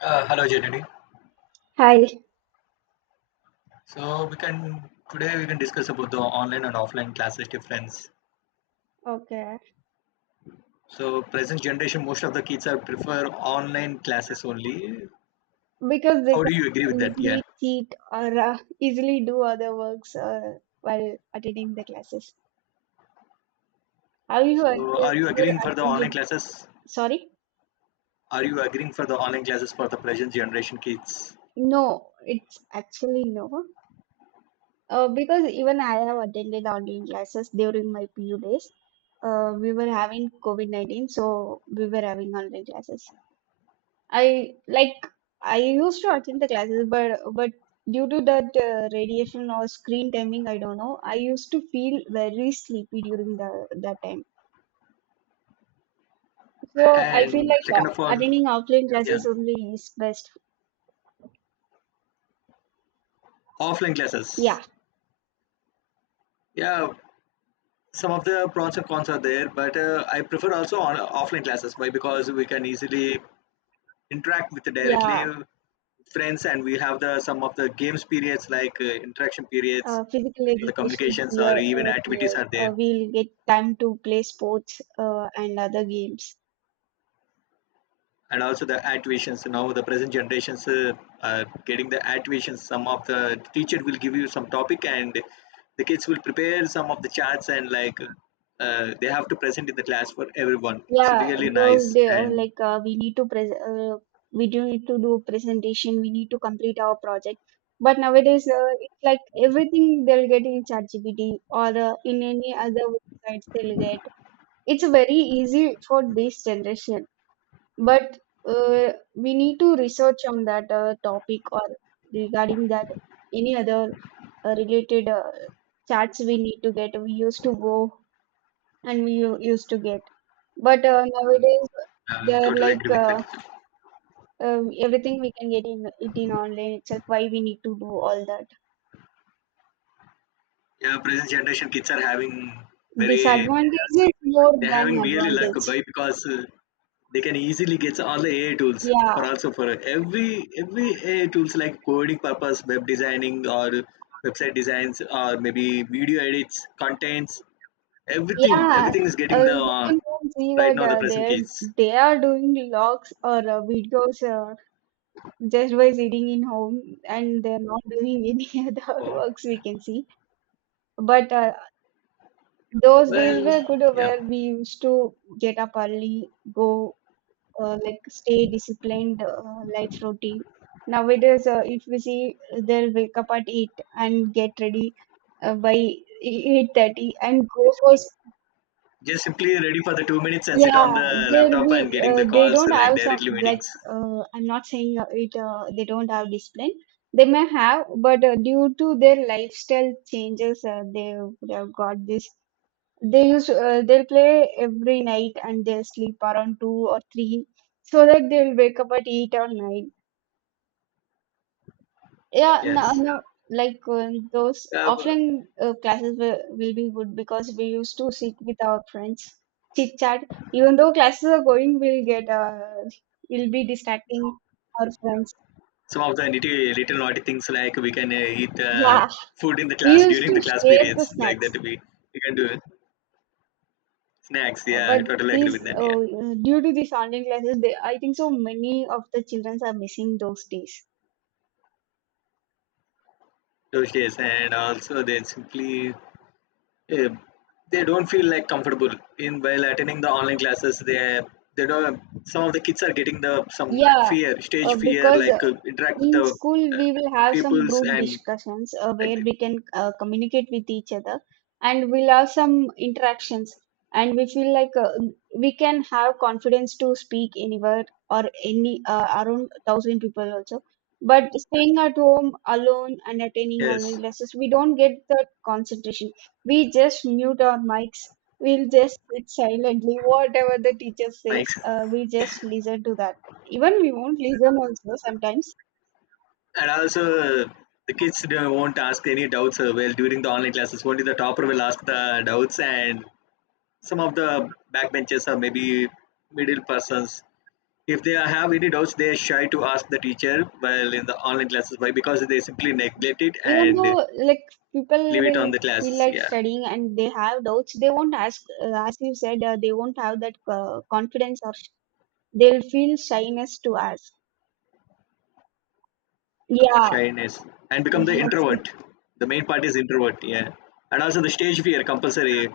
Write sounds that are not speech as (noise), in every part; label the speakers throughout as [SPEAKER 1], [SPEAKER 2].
[SPEAKER 1] Hello, Jenny.
[SPEAKER 2] Hi.
[SPEAKER 1] So we can today we can discuss about the online and offline classes difference.
[SPEAKER 2] Okay.
[SPEAKER 1] So present generation, most of the kids are prefer online classes only.
[SPEAKER 2] Because they
[SPEAKER 1] How
[SPEAKER 2] can
[SPEAKER 1] do you agree with that? Yeah.
[SPEAKER 2] easily cheat or easily do other works while attending the classes. Have you ever,
[SPEAKER 1] So are you
[SPEAKER 2] ever
[SPEAKER 1] agreeing for the online
[SPEAKER 2] attended?
[SPEAKER 1] classes?
[SPEAKER 2] Sorry?
[SPEAKER 1] Are you agreeing for the online classes for the present generation kids?
[SPEAKER 2] No, it's actually no. Because even I have attended online classes during my PU days. We were having COVID-19, so we were having online classes. I like I used to attend the classes, but due to that radiation or screen timing, I don't know. I used to feel very sleepy during the that time. So I feel
[SPEAKER 1] And
[SPEAKER 2] like
[SPEAKER 1] second of all,
[SPEAKER 2] attending offline
[SPEAKER 1] yeah,
[SPEAKER 2] classes only is best.
[SPEAKER 1] offline classes.
[SPEAKER 2] Yeah,
[SPEAKER 1] Yeah, some of the pros and cons are there, but I prefer also on offline classes. Why? Because we can easily interact with directly
[SPEAKER 2] yeah.
[SPEAKER 1] friends, and we'll have the some of the games periods like interaction periods,
[SPEAKER 2] Physical
[SPEAKER 1] the
[SPEAKER 2] education
[SPEAKER 1] communications
[SPEAKER 2] here,
[SPEAKER 1] or even activities
[SPEAKER 2] period.
[SPEAKER 1] are there.
[SPEAKER 2] We'll get time to play sports and other games.
[SPEAKER 1] And also the activations, now the present generations are getting the activations, some of the teacher will give you some topic, and the kids will prepare some of the charts and like they have to present in the class for everyone. It's
[SPEAKER 2] Yeah,
[SPEAKER 1] really
[SPEAKER 2] those
[SPEAKER 1] nice.
[SPEAKER 2] day,
[SPEAKER 1] And
[SPEAKER 2] we do need to do presentation. We need to complete our project. But nowadays, it's like everything they'll get in ChatGPT or in any other websites they'll get. It's very easy for this generation. But we need to research on that topic or regarding that any other related chats we need to get. We used to go, and we used to get. But nowadays, they're
[SPEAKER 1] totally
[SPEAKER 2] like
[SPEAKER 1] agree with that.
[SPEAKER 2] everything we can get in it in online itself. Why we need to do all that?
[SPEAKER 1] Yeah, present generation kids are having very.
[SPEAKER 2] Disadvantage is more
[SPEAKER 1] They're
[SPEAKER 2] than
[SPEAKER 1] having really luck
[SPEAKER 2] advantage.
[SPEAKER 1] boy, because they can easily get all the AI tools
[SPEAKER 2] Yeah,
[SPEAKER 1] for also for every AI tools like coding purpose, web designing or website designs or maybe video edits, contents, everything.
[SPEAKER 2] yeah.
[SPEAKER 1] Everything is getting the
[SPEAKER 2] We can see
[SPEAKER 1] right
[SPEAKER 2] that
[SPEAKER 1] now the present
[SPEAKER 2] they're
[SPEAKER 1] kids.
[SPEAKER 2] they are doing logs or videos just by sitting in home, and they're not doing any (laughs) other
[SPEAKER 1] Oh,
[SPEAKER 2] works. We can see, but those days
[SPEAKER 1] well,
[SPEAKER 2] were good,
[SPEAKER 1] yeah.
[SPEAKER 2] where we used to get up early, go stay disciplined, life routine. Nowadays, if we see, they'll wake up at 8 and get ready by 8:30 and go for
[SPEAKER 1] Just simply ready for the 2 minutes and sit
[SPEAKER 2] yeah,
[SPEAKER 1] on the
[SPEAKER 2] there
[SPEAKER 1] laptop
[SPEAKER 2] be
[SPEAKER 1] and getting the
[SPEAKER 2] they
[SPEAKER 1] calls
[SPEAKER 2] don't have
[SPEAKER 1] like
[SPEAKER 2] some,
[SPEAKER 1] directly meetings.
[SPEAKER 2] I'm not saying it they don't have discipline. They may have, but due to their lifestyle changes, they would have got this. They'll play every night, and they'll sleep around 2 or 3, so that they'll wake up at 8 or 9. Yeah, no,
[SPEAKER 1] Yes.
[SPEAKER 2] no, those
[SPEAKER 1] Yeah,
[SPEAKER 2] offline classes will be good, because we used to sit with our friends, chit chat. Even though classes are going, we'll be distracting our friends.
[SPEAKER 1] some of the nitty little naughty things like we can eat
[SPEAKER 2] Yeah,
[SPEAKER 1] food in the
[SPEAKER 2] we
[SPEAKER 1] class
[SPEAKER 2] used
[SPEAKER 1] during
[SPEAKER 2] to
[SPEAKER 1] the class
[SPEAKER 2] share the
[SPEAKER 1] periods, like
[SPEAKER 2] snacks.
[SPEAKER 1] that we can do it. Snacks,
[SPEAKER 2] uh,
[SPEAKER 1] yeah, I
[SPEAKER 2] but
[SPEAKER 1] totally agree
[SPEAKER 2] these,
[SPEAKER 1] with that. Yeah,
[SPEAKER 2] due to these online classes, I think so many of the children are missing those days.
[SPEAKER 1] Doshis, and also they simply uh, they don't feel like comfortable in while attending the online classes. They don't. Some of the kids are getting the some
[SPEAKER 2] Yeah,
[SPEAKER 1] fear, stage fear,
[SPEAKER 2] because
[SPEAKER 1] like interact with
[SPEAKER 2] in
[SPEAKER 1] the
[SPEAKER 2] school,
[SPEAKER 1] uh,
[SPEAKER 2] we will have some
[SPEAKER 1] peoples
[SPEAKER 2] group
[SPEAKER 1] and
[SPEAKER 2] discussions,
[SPEAKER 1] like,
[SPEAKER 2] where we can communicate with each other, and we'll have some interactions, and we feel like we can have confidence to speak anywhere, or any, around 1,000 people also. But staying at home alone and attending
[SPEAKER 1] yes,
[SPEAKER 2] online classes, we don't get that concentration. We just mute our mics. We'll just sit silently. Whatever the teacher
[SPEAKER 1] Mike.
[SPEAKER 2] says, we just listen to that. Even we won't listen also sometimes,
[SPEAKER 1] And also, the kids won't ask any doubts well during the online classes. Only the topper will ask the doubts, and some of the backbenchers or maybe middle persons, if they have any doubts, they are shy to ask the teacher. Well, in the online classes. Why? Because they simply neglect it
[SPEAKER 2] even
[SPEAKER 1] and
[SPEAKER 2] though like people
[SPEAKER 1] leave it on
[SPEAKER 2] will
[SPEAKER 1] the
[SPEAKER 2] feel
[SPEAKER 1] classes.
[SPEAKER 2] like
[SPEAKER 1] Yeah.
[SPEAKER 2] studying, and they have doubts, they won't ask, as you said, they won't have that confidence or they'll feel shyness to ask. Yeah.
[SPEAKER 1] Shyness. And become the
[SPEAKER 2] (laughs) Yes.
[SPEAKER 1] introvert. The main part is introvert, yeah. And also the stage fear compulsory.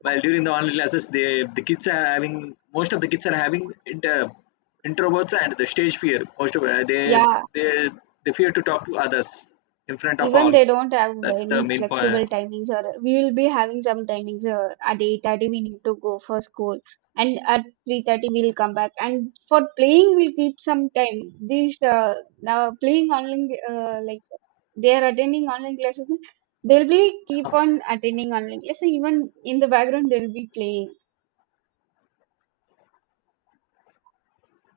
[SPEAKER 1] While during the online classes, they the kids are having most of the kids are having introverts and the stage fear. Most of
[SPEAKER 2] Yeah,
[SPEAKER 1] they they fear to talk to others in front of
[SPEAKER 2] even
[SPEAKER 1] all.
[SPEAKER 2] they don't have
[SPEAKER 1] That's the
[SPEAKER 2] any
[SPEAKER 1] main point.
[SPEAKER 2] flexible timings, or we will be having some timings, at 8:30 we need to go for school, and at 3:30 we'll come back, and for playing we'll keep some time. These, now playing online, they are attending online classes. They'll be keep on attending online classes, even in the background they'll be playing.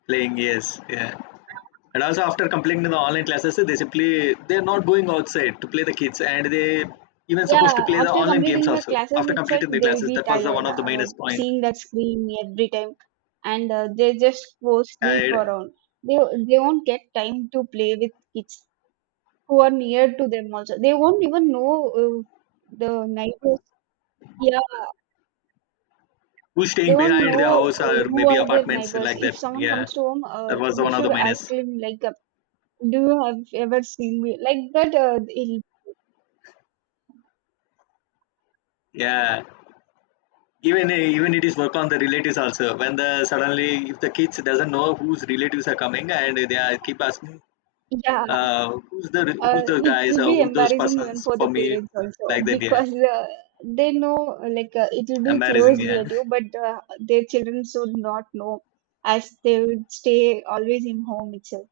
[SPEAKER 1] Playing yes, yeah. And also after completing the online classes, they simply they're not going outside to play the kids, and they even supposed to
[SPEAKER 2] Yeah,
[SPEAKER 1] play the
[SPEAKER 2] after
[SPEAKER 1] online games
[SPEAKER 2] completing the
[SPEAKER 1] also
[SPEAKER 2] classes
[SPEAKER 1] after
[SPEAKER 2] itself,
[SPEAKER 1] completing the
[SPEAKER 2] they'll
[SPEAKER 1] classes.
[SPEAKER 2] be
[SPEAKER 1] That was the one
[SPEAKER 2] tired,
[SPEAKER 1] of the minus point.
[SPEAKER 2] seeing that screen every time, and they just go sleep
[SPEAKER 1] And
[SPEAKER 2] around. They they won't get time to play with kids who are near to them also. They won't even know, the neighbors. Yeah,
[SPEAKER 1] who's
[SPEAKER 2] they
[SPEAKER 1] staying
[SPEAKER 2] won't
[SPEAKER 1] behind their
[SPEAKER 2] know
[SPEAKER 1] house or
[SPEAKER 2] who
[SPEAKER 1] maybe
[SPEAKER 2] are their
[SPEAKER 1] apartments
[SPEAKER 2] neighbors.
[SPEAKER 1] like
[SPEAKER 2] If
[SPEAKER 1] that?
[SPEAKER 2] someone
[SPEAKER 1] Yeah,
[SPEAKER 2] comes to home,
[SPEAKER 1] that was the
[SPEAKER 2] we
[SPEAKER 1] one of
[SPEAKER 2] should
[SPEAKER 1] the
[SPEAKER 2] ask
[SPEAKER 1] minus.
[SPEAKER 2] him like, "Do you have ever seen me?" Like that.
[SPEAKER 1] Yeah, even even it is work on the relatives also. When the suddenly if the kids doesn't know whose relatives are coming and they are keep asking,
[SPEAKER 2] Yeah,
[SPEAKER 1] who's the who's those guys
[SPEAKER 2] it'll
[SPEAKER 1] or
[SPEAKER 2] be
[SPEAKER 1] who those
[SPEAKER 2] embarrassing even
[SPEAKER 1] persons
[SPEAKER 2] for the
[SPEAKER 1] for me
[SPEAKER 2] parents also,
[SPEAKER 1] like that. Yeah,
[SPEAKER 2] because they know like it'll be
[SPEAKER 1] embarrassing.
[SPEAKER 2] close
[SPEAKER 1] Yeah. (laughs)
[SPEAKER 2] relative, but their children should not know, as they would stay always in home itself.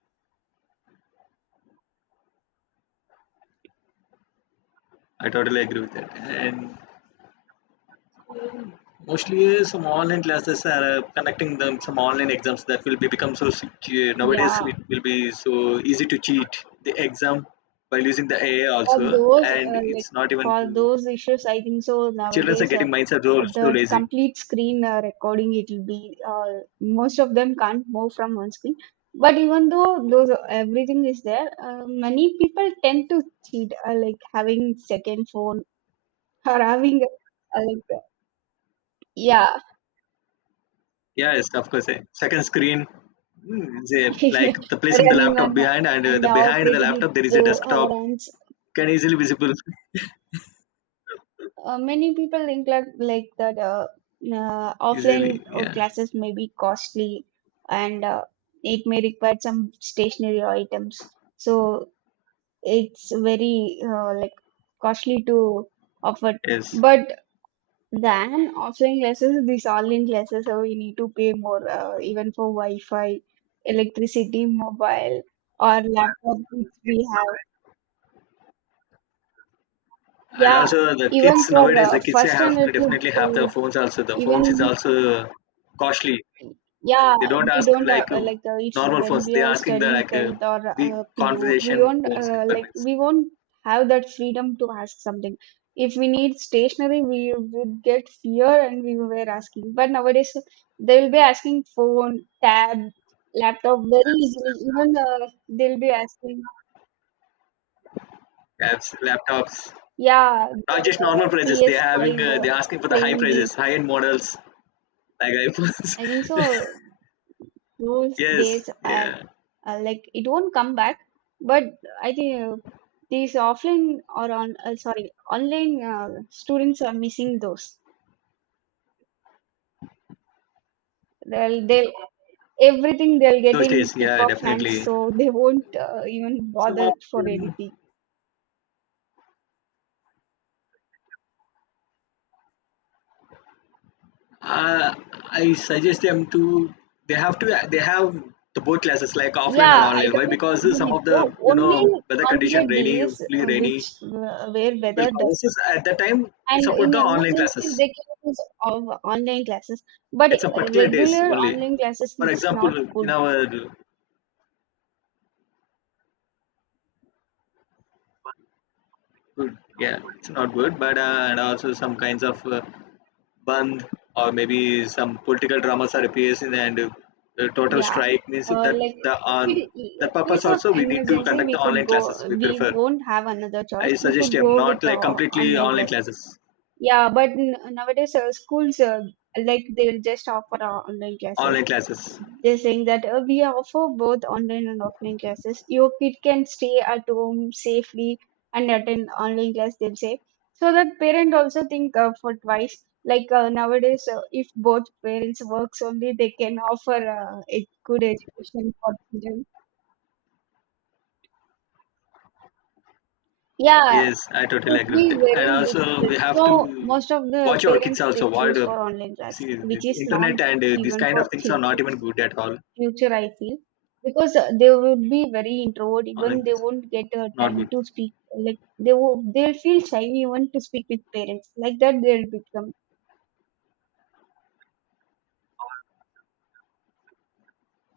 [SPEAKER 1] I totally agree with that. And mostly some online classes are connecting them some online exams that will be become so nowadays
[SPEAKER 2] Yeah,
[SPEAKER 1] it will be so easy to cheat the exam by using the AI
[SPEAKER 2] For
[SPEAKER 1] also,
[SPEAKER 2] those
[SPEAKER 1] and
[SPEAKER 2] uh,
[SPEAKER 1] it's
[SPEAKER 2] like
[SPEAKER 1] not even to
[SPEAKER 2] for those issues, I think so
[SPEAKER 1] children are
[SPEAKER 2] nowadays,
[SPEAKER 1] getting minds are so, so
[SPEAKER 2] the
[SPEAKER 1] lazy.
[SPEAKER 2] complete screen recording, it'll be, most of them can't move from one screen. But even though those everything is there, many people tend to cheat, like having second phone, or yeah,
[SPEAKER 1] Yes, of course. Second screen, they, like
[SPEAKER 2] (laughs)
[SPEAKER 1] the placing the
[SPEAKER 2] running on,
[SPEAKER 1] laptop behind, and
[SPEAKER 2] and
[SPEAKER 1] the behind the
[SPEAKER 2] operating it
[SPEAKER 1] laptop there is a
[SPEAKER 2] through our
[SPEAKER 1] desktop
[SPEAKER 2] hands.
[SPEAKER 1] can easily visible
[SPEAKER 2] Many people think like that,
[SPEAKER 1] (laughs) easily.
[SPEAKER 2] offline
[SPEAKER 1] Yeah.
[SPEAKER 2] classes may be costly, and it may require some stationary items. So it's very, costly to offer.
[SPEAKER 1] Yes.
[SPEAKER 2] But than offline classes, these online classes, so we need to pay more, even for Wi-Fi, electricity, mobile, or laptop which we have.
[SPEAKER 1] And
[SPEAKER 2] Yeah,
[SPEAKER 1] also the
[SPEAKER 2] even
[SPEAKER 1] kids
[SPEAKER 2] for
[SPEAKER 1] nowadays, the kids
[SPEAKER 2] first
[SPEAKER 1] have
[SPEAKER 2] standard,
[SPEAKER 1] to
[SPEAKER 2] to,
[SPEAKER 1] definitely have their
[SPEAKER 2] uh,
[SPEAKER 1] phones also. The phones is
[SPEAKER 2] even
[SPEAKER 1] also costly.
[SPEAKER 2] yeah,
[SPEAKER 1] They don't
[SPEAKER 2] we
[SPEAKER 1] ask
[SPEAKER 2] don't,
[SPEAKER 1] like
[SPEAKER 2] if
[SPEAKER 1] normal
[SPEAKER 2] when
[SPEAKER 1] phones.
[SPEAKER 2] we
[SPEAKER 1] They're
[SPEAKER 2] are
[SPEAKER 1] asking the
[SPEAKER 2] studying
[SPEAKER 1] like
[SPEAKER 2] 10th or
[SPEAKER 1] big
[SPEAKER 2] PO, we
[SPEAKER 1] conversation
[SPEAKER 2] don't,
[SPEAKER 1] phones requirements.
[SPEAKER 2] we won't have that freedom to ask something. If we need stationery, we would get fear and we were asking. But nowadays, they will be asking phone, tab, laptop very easily. Even they'll be asking,
[SPEAKER 1] Apps, laptops,
[SPEAKER 2] yeah,
[SPEAKER 1] not
[SPEAKER 2] that
[SPEAKER 1] just normal prices. They're having
[SPEAKER 2] PS5,
[SPEAKER 1] they're asking for the high
[SPEAKER 2] playing game.
[SPEAKER 1] prices, high end models like iPhones.
[SPEAKER 2] I think so.
[SPEAKER 1] (laughs)
[SPEAKER 2] Those
[SPEAKER 1] Yes,
[SPEAKER 2] days are,
[SPEAKER 1] yeah,
[SPEAKER 2] it won't come back, but I think these offline or on sorry online, students are missing those. They'll everything they'll get
[SPEAKER 1] those
[SPEAKER 2] in
[SPEAKER 1] days,
[SPEAKER 2] tip
[SPEAKER 1] yeah,
[SPEAKER 2] of hands,
[SPEAKER 1] definitely.
[SPEAKER 2] so they won't, even
[SPEAKER 1] So.
[SPEAKER 2] bother for anything.
[SPEAKER 1] Uh, I suggest them to they have the both classes like offline
[SPEAKER 2] Yeah,
[SPEAKER 1] and
[SPEAKER 2] I
[SPEAKER 1] online. Why?
[SPEAKER 2] totally
[SPEAKER 1] Because
[SPEAKER 2] agree
[SPEAKER 1] some
[SPEAKER 2] with
[SPEAKER 1] of
[SPEAKER 2] you.
[SPEAKER 1] the you
[SPEAKER 2] Only
[SPEAKER 1] know weather
[SPEAKER 2] on the
[SPEAKER 1] condition rainy,
[SPEAKER 2] days,
[SPEAKER 1] fully
[SPEAKER 2] which
[SPEAKER 1] rainy
[SPEAKER 2] where
[SPEAKER 1] will
[SPEAKER 2] weather does,
[SPEAKER 1] cause us. At that time, we
[SPEAKER 2] and
[SPEAKER 1] support
[SPEAKER 2] in
[SPEAKER 1] the online
[SPEAKER 2] emergencies they
[SPEAKER 1] classes
[SPEAKER 2] can use of online classes, but
[SPEAKER 1] at some particular days
[SPEAKER 2] regular
[SPEAKER 1] only.
[SPEAKER 2] online classes,
[SPEAKER 1] For
[SPEAKER 2] it's not
[SPEAKER 1] example, in
[SPEAKER 2] good.
[SPEAKER 1] our yeah, it's not good, but and also some kinds of Bandh or maybe some political dramas are appearing and the total
[SPEAKER 2] Yeah,
[SPEAKER 1] strike means that
[SPEAKER 2] like
[SPEAKER 1] the
[SPEAKER 2] if
[SPEAKER 1] on
[SPEAKER 2] it, in
[SPEAKER 1] the purpose
[SPEAKER 2] case of
[SPEAKER 1] also we need to
[SPEAKER 2] emergency,
[SPEAKER 1] conduct
[SPEAKER 2] we
[SPEAKER 1] the
[SPEAKER 2] could
[SPEAKER 1] online
[SPEAKER 2] go.
[SPEAKER 1] classes we
[SPEAKER 2] We
[SPEAKER 1] prefer.
[SPEAKER 2] won't have another choice.
[SPEAKER 1] I
[SPEAKER 2] We
[SPEAKER 1] suggest
[SPEAKER 2] could
[SPEAKER 1] him
[SPEAKER 2] go with
[SPEAKER 1] not
[SPEAKER 2] the
[SPEAKER 1] like
[SPEAKER 2] o-
[SPEAKER 1] completely
[SPEAKER 2] online
[SPEAKER 1] online
[SPEAKER 2] class.
[SPEAKER 1] classes,
[SPEAKER 2] Yeah, but n nowadays, schools, they'll just offer, online classes.
[SPEAKER 1] online classes.
[SPEAKER 2] They're saying that we offer both online and offline classes. Your kid can stay at home safely and attend online class, they'll say. So that parent also think for twice. Like nowadays, if both parents works only, they can offer a good education for children. Yeah, it
[SPEAKER 1] Yes, I totally
[SPEAKER 2] would
[SPEAKER 1] agree
[SPEAKER 2] be
[SPEAKER 1] with it, and
[SPEAKER 2] very
[SPEAKER 1] also
[SPEAKER 2] difficult.
[SPEAKER 1] we have to
[SPEAKER 2] So most of the
[SPEAKER 1] watch our kids
[SPEAKER 2] parents, they
[SPEAKER 1] also what
[SPEAKER 2] choose for online class,
[SPEAKER 1] see the
[SPEAKER 2] which is not good
[SPEAKER 1] internet and these
[SPEAKER 2] even
[SPEAKER 1] kind
[SPEAKER 2] for
[SPEAKER 1] of things are not
[SPEAKER 2] children.
[SPEAKER 1] even good at all.
[SPEAKER 2] Future, I feel, because they would be very introvert.
[SPEAKER 1] Online
[SPEAKER 2] Even they
[SPEAKER 1] classes
[SPEAKER 2] won't get
[SPEAKER 1] not
[SPEAKER 2] time
[SPEAKER 1] good.
[SPEAKER 2] to speak. Like they will, they'll feel shy even to speak with parents. Like that, they'll become.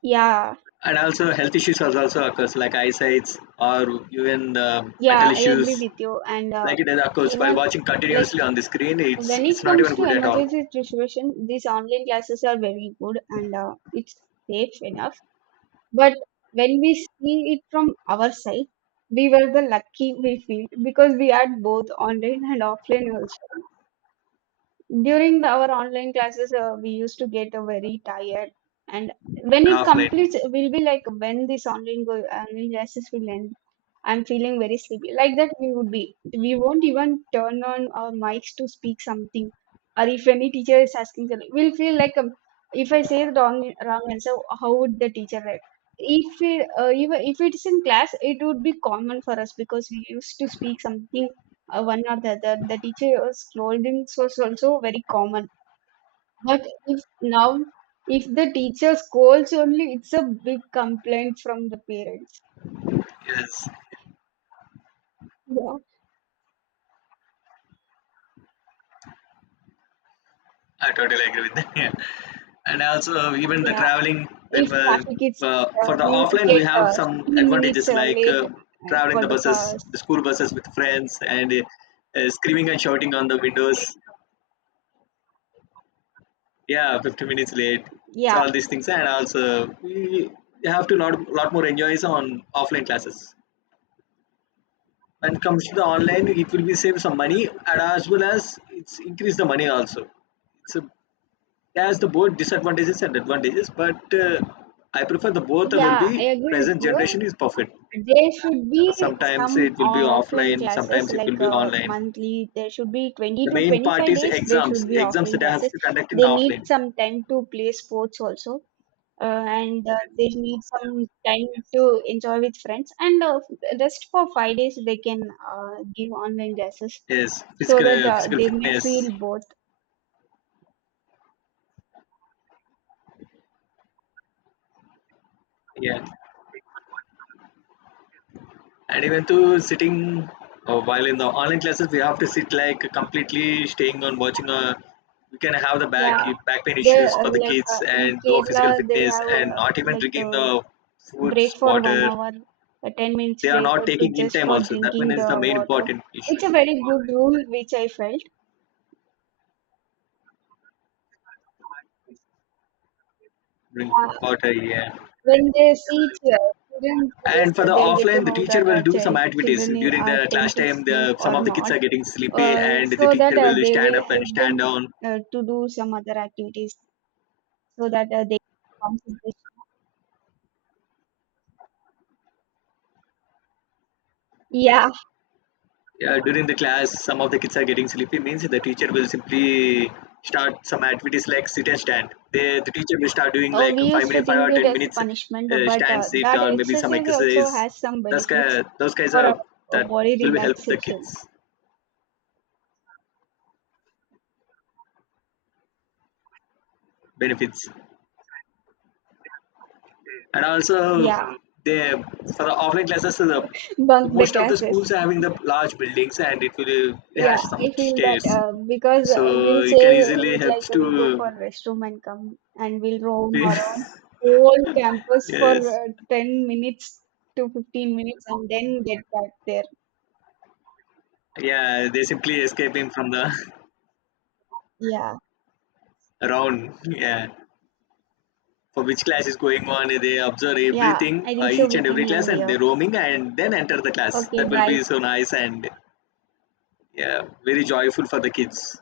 [SPEAKER 2] Yeah,
[SPEAKER 1] And also health issues also also occurs like eyesight or even the mental
[SPEAKER 2] yeah, I agree
[SPEAKER 1] issues
[SPEAKER 2] with you. And
[SPEAKER 1] like it occurs while
[SPEAKER 2] even
[SPEAKER 1] watching
[SPEAKER 2] like
[SPEAKER 1] continuously on the screen. it's
[SPEAKER 2] when
[SPEAKER 1] it's
[SPEAKER 2] it
[SPEAKER 1] not
[SPEAKER 2] comes
[SPEAKER 1] even
[SPEAKER 2] to
[SPEAKER 1] good at all.
[SPEAKER 2] emergency situation, these online classes are very good, and it's safe enough. But when we see it from our side, we were the lucky, we feel, because we had both online and offline also. During the, our online classes, we used to get very tired, and when
[SPEAKER 1] And
[SPEAKER 2] it
[SPEAKER 1] offline,
[SPEAKER 2] completes, we'll be like, when this online go, online classes will end, I'm feeling very sleepy. Like that, we would be. We won't even turn on our mics to speak something, or if any teacher is asking something, we'll feel like if I say the wrong answer, how would the teacher react? If it, even if it's in class, it would be common for us, because we used to speak something, one or the other. The teacher's scolding was also very common. But if now, if the teacher scolds only, it's a big complaint from the parents.
[SPEAKER 1] yes,
[SPEAKER 2] Yeah.
[SPEAKER 1] I totally agree with that. (laughs) Yeah. And also even the
[SPEAKER 2] Yeah,
[SPEAKER 1] traveling when
[SPEAKER 2] if traffic is,
[SPEAKER 1] for the
[SPEAKER 2] we would
[SPEAKER 1] offline
[SPEAKER 2] get,
[SPEAKER 1] we have some
[SPEAKER 2] 15
[SPEAKER 1] advantages
[SPEAKER 2] minutes,
[SPEAKER 1] like
[SPEAKER 2] late,
[SPEAKER 1] traveling
[SPEAKER 2] for
[SPEAKER 1] the
[SPEAKER 2] the
[SPEAKER 1] buses,
[SPEAKER 2] cars.
[SPEAKER 1] the school buses with friends and screaming and shouting on the windows. Yeah, 50 minutes late. It's
[SPEAKER 2] Yeah,
[SPEAKER 1] all these things, and also we have to lot more enjoys on offline classes. When it comes to the online it will be save some money and as well as it's increase the money also. It's a it has the both disadvantages and advantages, but I prefer the both will
[SPEAKER 2] yeah,
[SPEAKER 1] be
[SPEAKER 2] I agree with
[SPEAKER 1] present
[SPEAKER 2] you.
[SPEAKER 1] generation is perfect.
[SPEAKER 2] There should be
[SPEAKER 1] Sometimes
[SPEAKER 2] some
[SPEAKER 1] it will be
[SPEAKER 2] offline
[SPEAKER 1] offline,
[SPEAKER 2] classes,
[SPEAKER 1] sometimes it will
[SPEAKER 2] like
[SPEAKER 1] be online.
[SPEAKER 2] monthly. There should be 20
[SPEAKER 1] The
[SPEAKER 2] to
[SPEAKER 1] main part
[SPEAKER 2] 25
[SPEAKER 1] is
[SPEAKER 2] days. There
[SPEAKER 1] exams,
[SPEAKER 2] should be
[SPEAKER 1] exams
[SPEAKER 2] offline
[SPEAKER 1] that I have
[SPEAKER 2] classes.
[SPEAKER 1] to conduct in
[SPEAKER 2] They need
[SPEAKER 1] offline.
[SPEAKER 2] some time to play sports also, and they need some time to enjoy with friends. And rest for 5 days, they can give online classes,
[SPEAKER 1] Yes,
[SPEAKER 2] so
[SPEAKER 1] physical
[SPEAKER 2] that
[SPEAKER 1] physical
[SPEAKER 2] they may
[SPEAKER 1] fitness.
[SPEAKER 2] feel both.
[SPEAKER 1] Yeah, and even to sitting while in the online classes, we have to sit like completely staying on watching. A. We can have the back
[SPEAKER 2] Yeah,
[SPEAKER 1] back pain
[SPEAKER 2] they,
[SPEAKER 1] issues for the kids
[SPEAKER 2] in
[SPEAKER 1] and no physical
[SPEAKER 2] Kerala, they
[SPEAKER 1] fitness
[SPEAKER 2] have,
[SPEAKER 1] and not even drinking the
[SPEAKER 2] Break
[SPEAKER 1] foods,
[SPEAKER 2] for one
[SPEAKER 1] water.
[SPEAKER 2] hour, a 10 minutes
[SPEAKER 1] They are
[SPEAKER 2] break, or
[SPEAKER 1] not
[SPEAKER 2] to
[SPEAKER 1] taking in
[SPEAKER 2] just
[SPEAKER 1] time
[SPEAKER 2] for
[SPEAKER 1] also. That one
[SPEAKER 2] drinking
[SPEAKER 1] is
[SPEAKER 2] the
[SPEAKER 1] the main
[SPEAKER 2] water.
[SPEAKER 1] important
[SPEAKER 2] It's
[SPEAKER 1] issue.
[SPEAKER 2] a very good rule, which I felt.
[SPEAKER 1] Drink
[SPEAKER 2] Uh,
[SPEAKER 1] water, yeah.
[SPEAKER 2] when they see children, yes,
[SPEAKER 1] And for the
[SPEAKER 2] they'll get to
[SPEAKER 1] offline, the
[SPEAKER 2] know
[SPEAKER 1] teacher
[SPEAKER 2] that
[SPEAKER 1] will do some activities
[SPEAKER 2] children
[SPEAKER 1] during
[SPEAKER 2] are
[SPEAKER 1] the
[SPEAKER 2] tend
[SPEAKER 1] class
[SPEAKER 2] to
[SPEAKER 1] time.
[SPEAKER 2] sleep
[SPEAKER 1] The,
[SPEAKER 2] or
[SPEAKER 1] some of the kids
[SPEAKER 2] not,
[SPEAKER 1] are getting sleepy, and the
[SPEAKER 2] so that
[SPEAKER 1] teacher will
[SPEAKER 2] they
[SPEAKER 1] stand
[SPEAKER 2] will
[SPEAKER 1] up and
[SPEAKER 2] help
[SPEAKER 1] stand
[SPEAKER 2] them
[SPEAKER 1] down.
[SPEAKER 2] to do some other activities, so that they concentrate. Yeah,
[SPEAKER 1] Yeah, during the class, some of the kids are getting sleepy. Means the teacher will simply start some activities like sit and stand. They, the teacher will start doing like
[SPEAKER 2] we
[SPEAKER 1] five
[SPEAKER 2] used to
[SPEAKER 1] minute, five
[SPEAKER 2] think
[SPEAKER 1] or
[SPEAKER 2] it
[SPEAKER 1] ten
[SPEAKER 2] as a
[SPEAKER 1] minutes
[SPEAKER 2] punishment, but
[SPEAKER 1] stand, sit,
[SPEAKER 2] that
[SPEAKER 1] or maybe some
[SPEAKER 2] exercise also
[SPEAKER 1] exercise.
[SPEAKER 2] has some
[SPEAKER 1] Those
[SPEAKER 2] benefits
[SPEAKER 1] guys, those guys
[SPEAKER 2] for
[SPEAKER 1] are
[SPEAKER 2] our
[SPEAKER 1] that
[SPEAKER 2] body
[SPEAKER 1] will be help the
[SPEAKER 2] relaxation.
[SPEAKER 1] kids benefits. And also,
[SPEAKER 2] Yeah,
[SPEAKER 1] they for the offline classes, the
[SPEAKER 2] bunk the
[SPEAKER 1] most of the schools
[SPEAKER 2] classes.
[SPEAKER 1] are having the large buildings, and it will it
[SPEAKER 2] Yeah,
[SPEAKER 1] has some
[SPEAKER 2] I feel that,
[SPEAKER 1] stairs,
[SPEAKER 2] because we'll
[SPEAKER 1] so
[SPEAKER 2] say
[SPEAKER 1] it can easily
[SPEAKER 2] it like
[SPEAKER 1] helps
[SPEAKER 2] we'll go
[SPEAKER 1] to.
[SPEAKER 2] for restroom and come, and we'll roam around
[SPEAKER 1] (laughs)
[SPEAKER 2] whole campus for
[SPEAKER 1] Yes.
[SPEAKER 2] 10 minutes to 15 minutes, and then get back there.
[SPEAKER 1] Yeah, they're simply escaping from the
[SPEAKER 2] Yeah,
[SPEAKER 1] (laughs) round. Yeah, for which class is going on, they observe
[SPEAKER 2] yeah,
[SPEAKER 1] everything,
[SPEAKER 2] I think so.
[SPEAKER 1] each
[SPEAKER 2] We
[SPEAKER 1] and
[SPEAKER 2] can
[SPEAKER 1] every class,
[SPEAKER 2] end
[SPEAKER 1] and
[SPEAKER 2] here.
[SPEAKER 1] they're roaming and then enter the class.
[SPEAKER 2] Okay,
[SPEAKER 1] That will be
[SPEAKER 2] bye.
[SPEAKER 1] so nice and yeah, very joyful for the kids.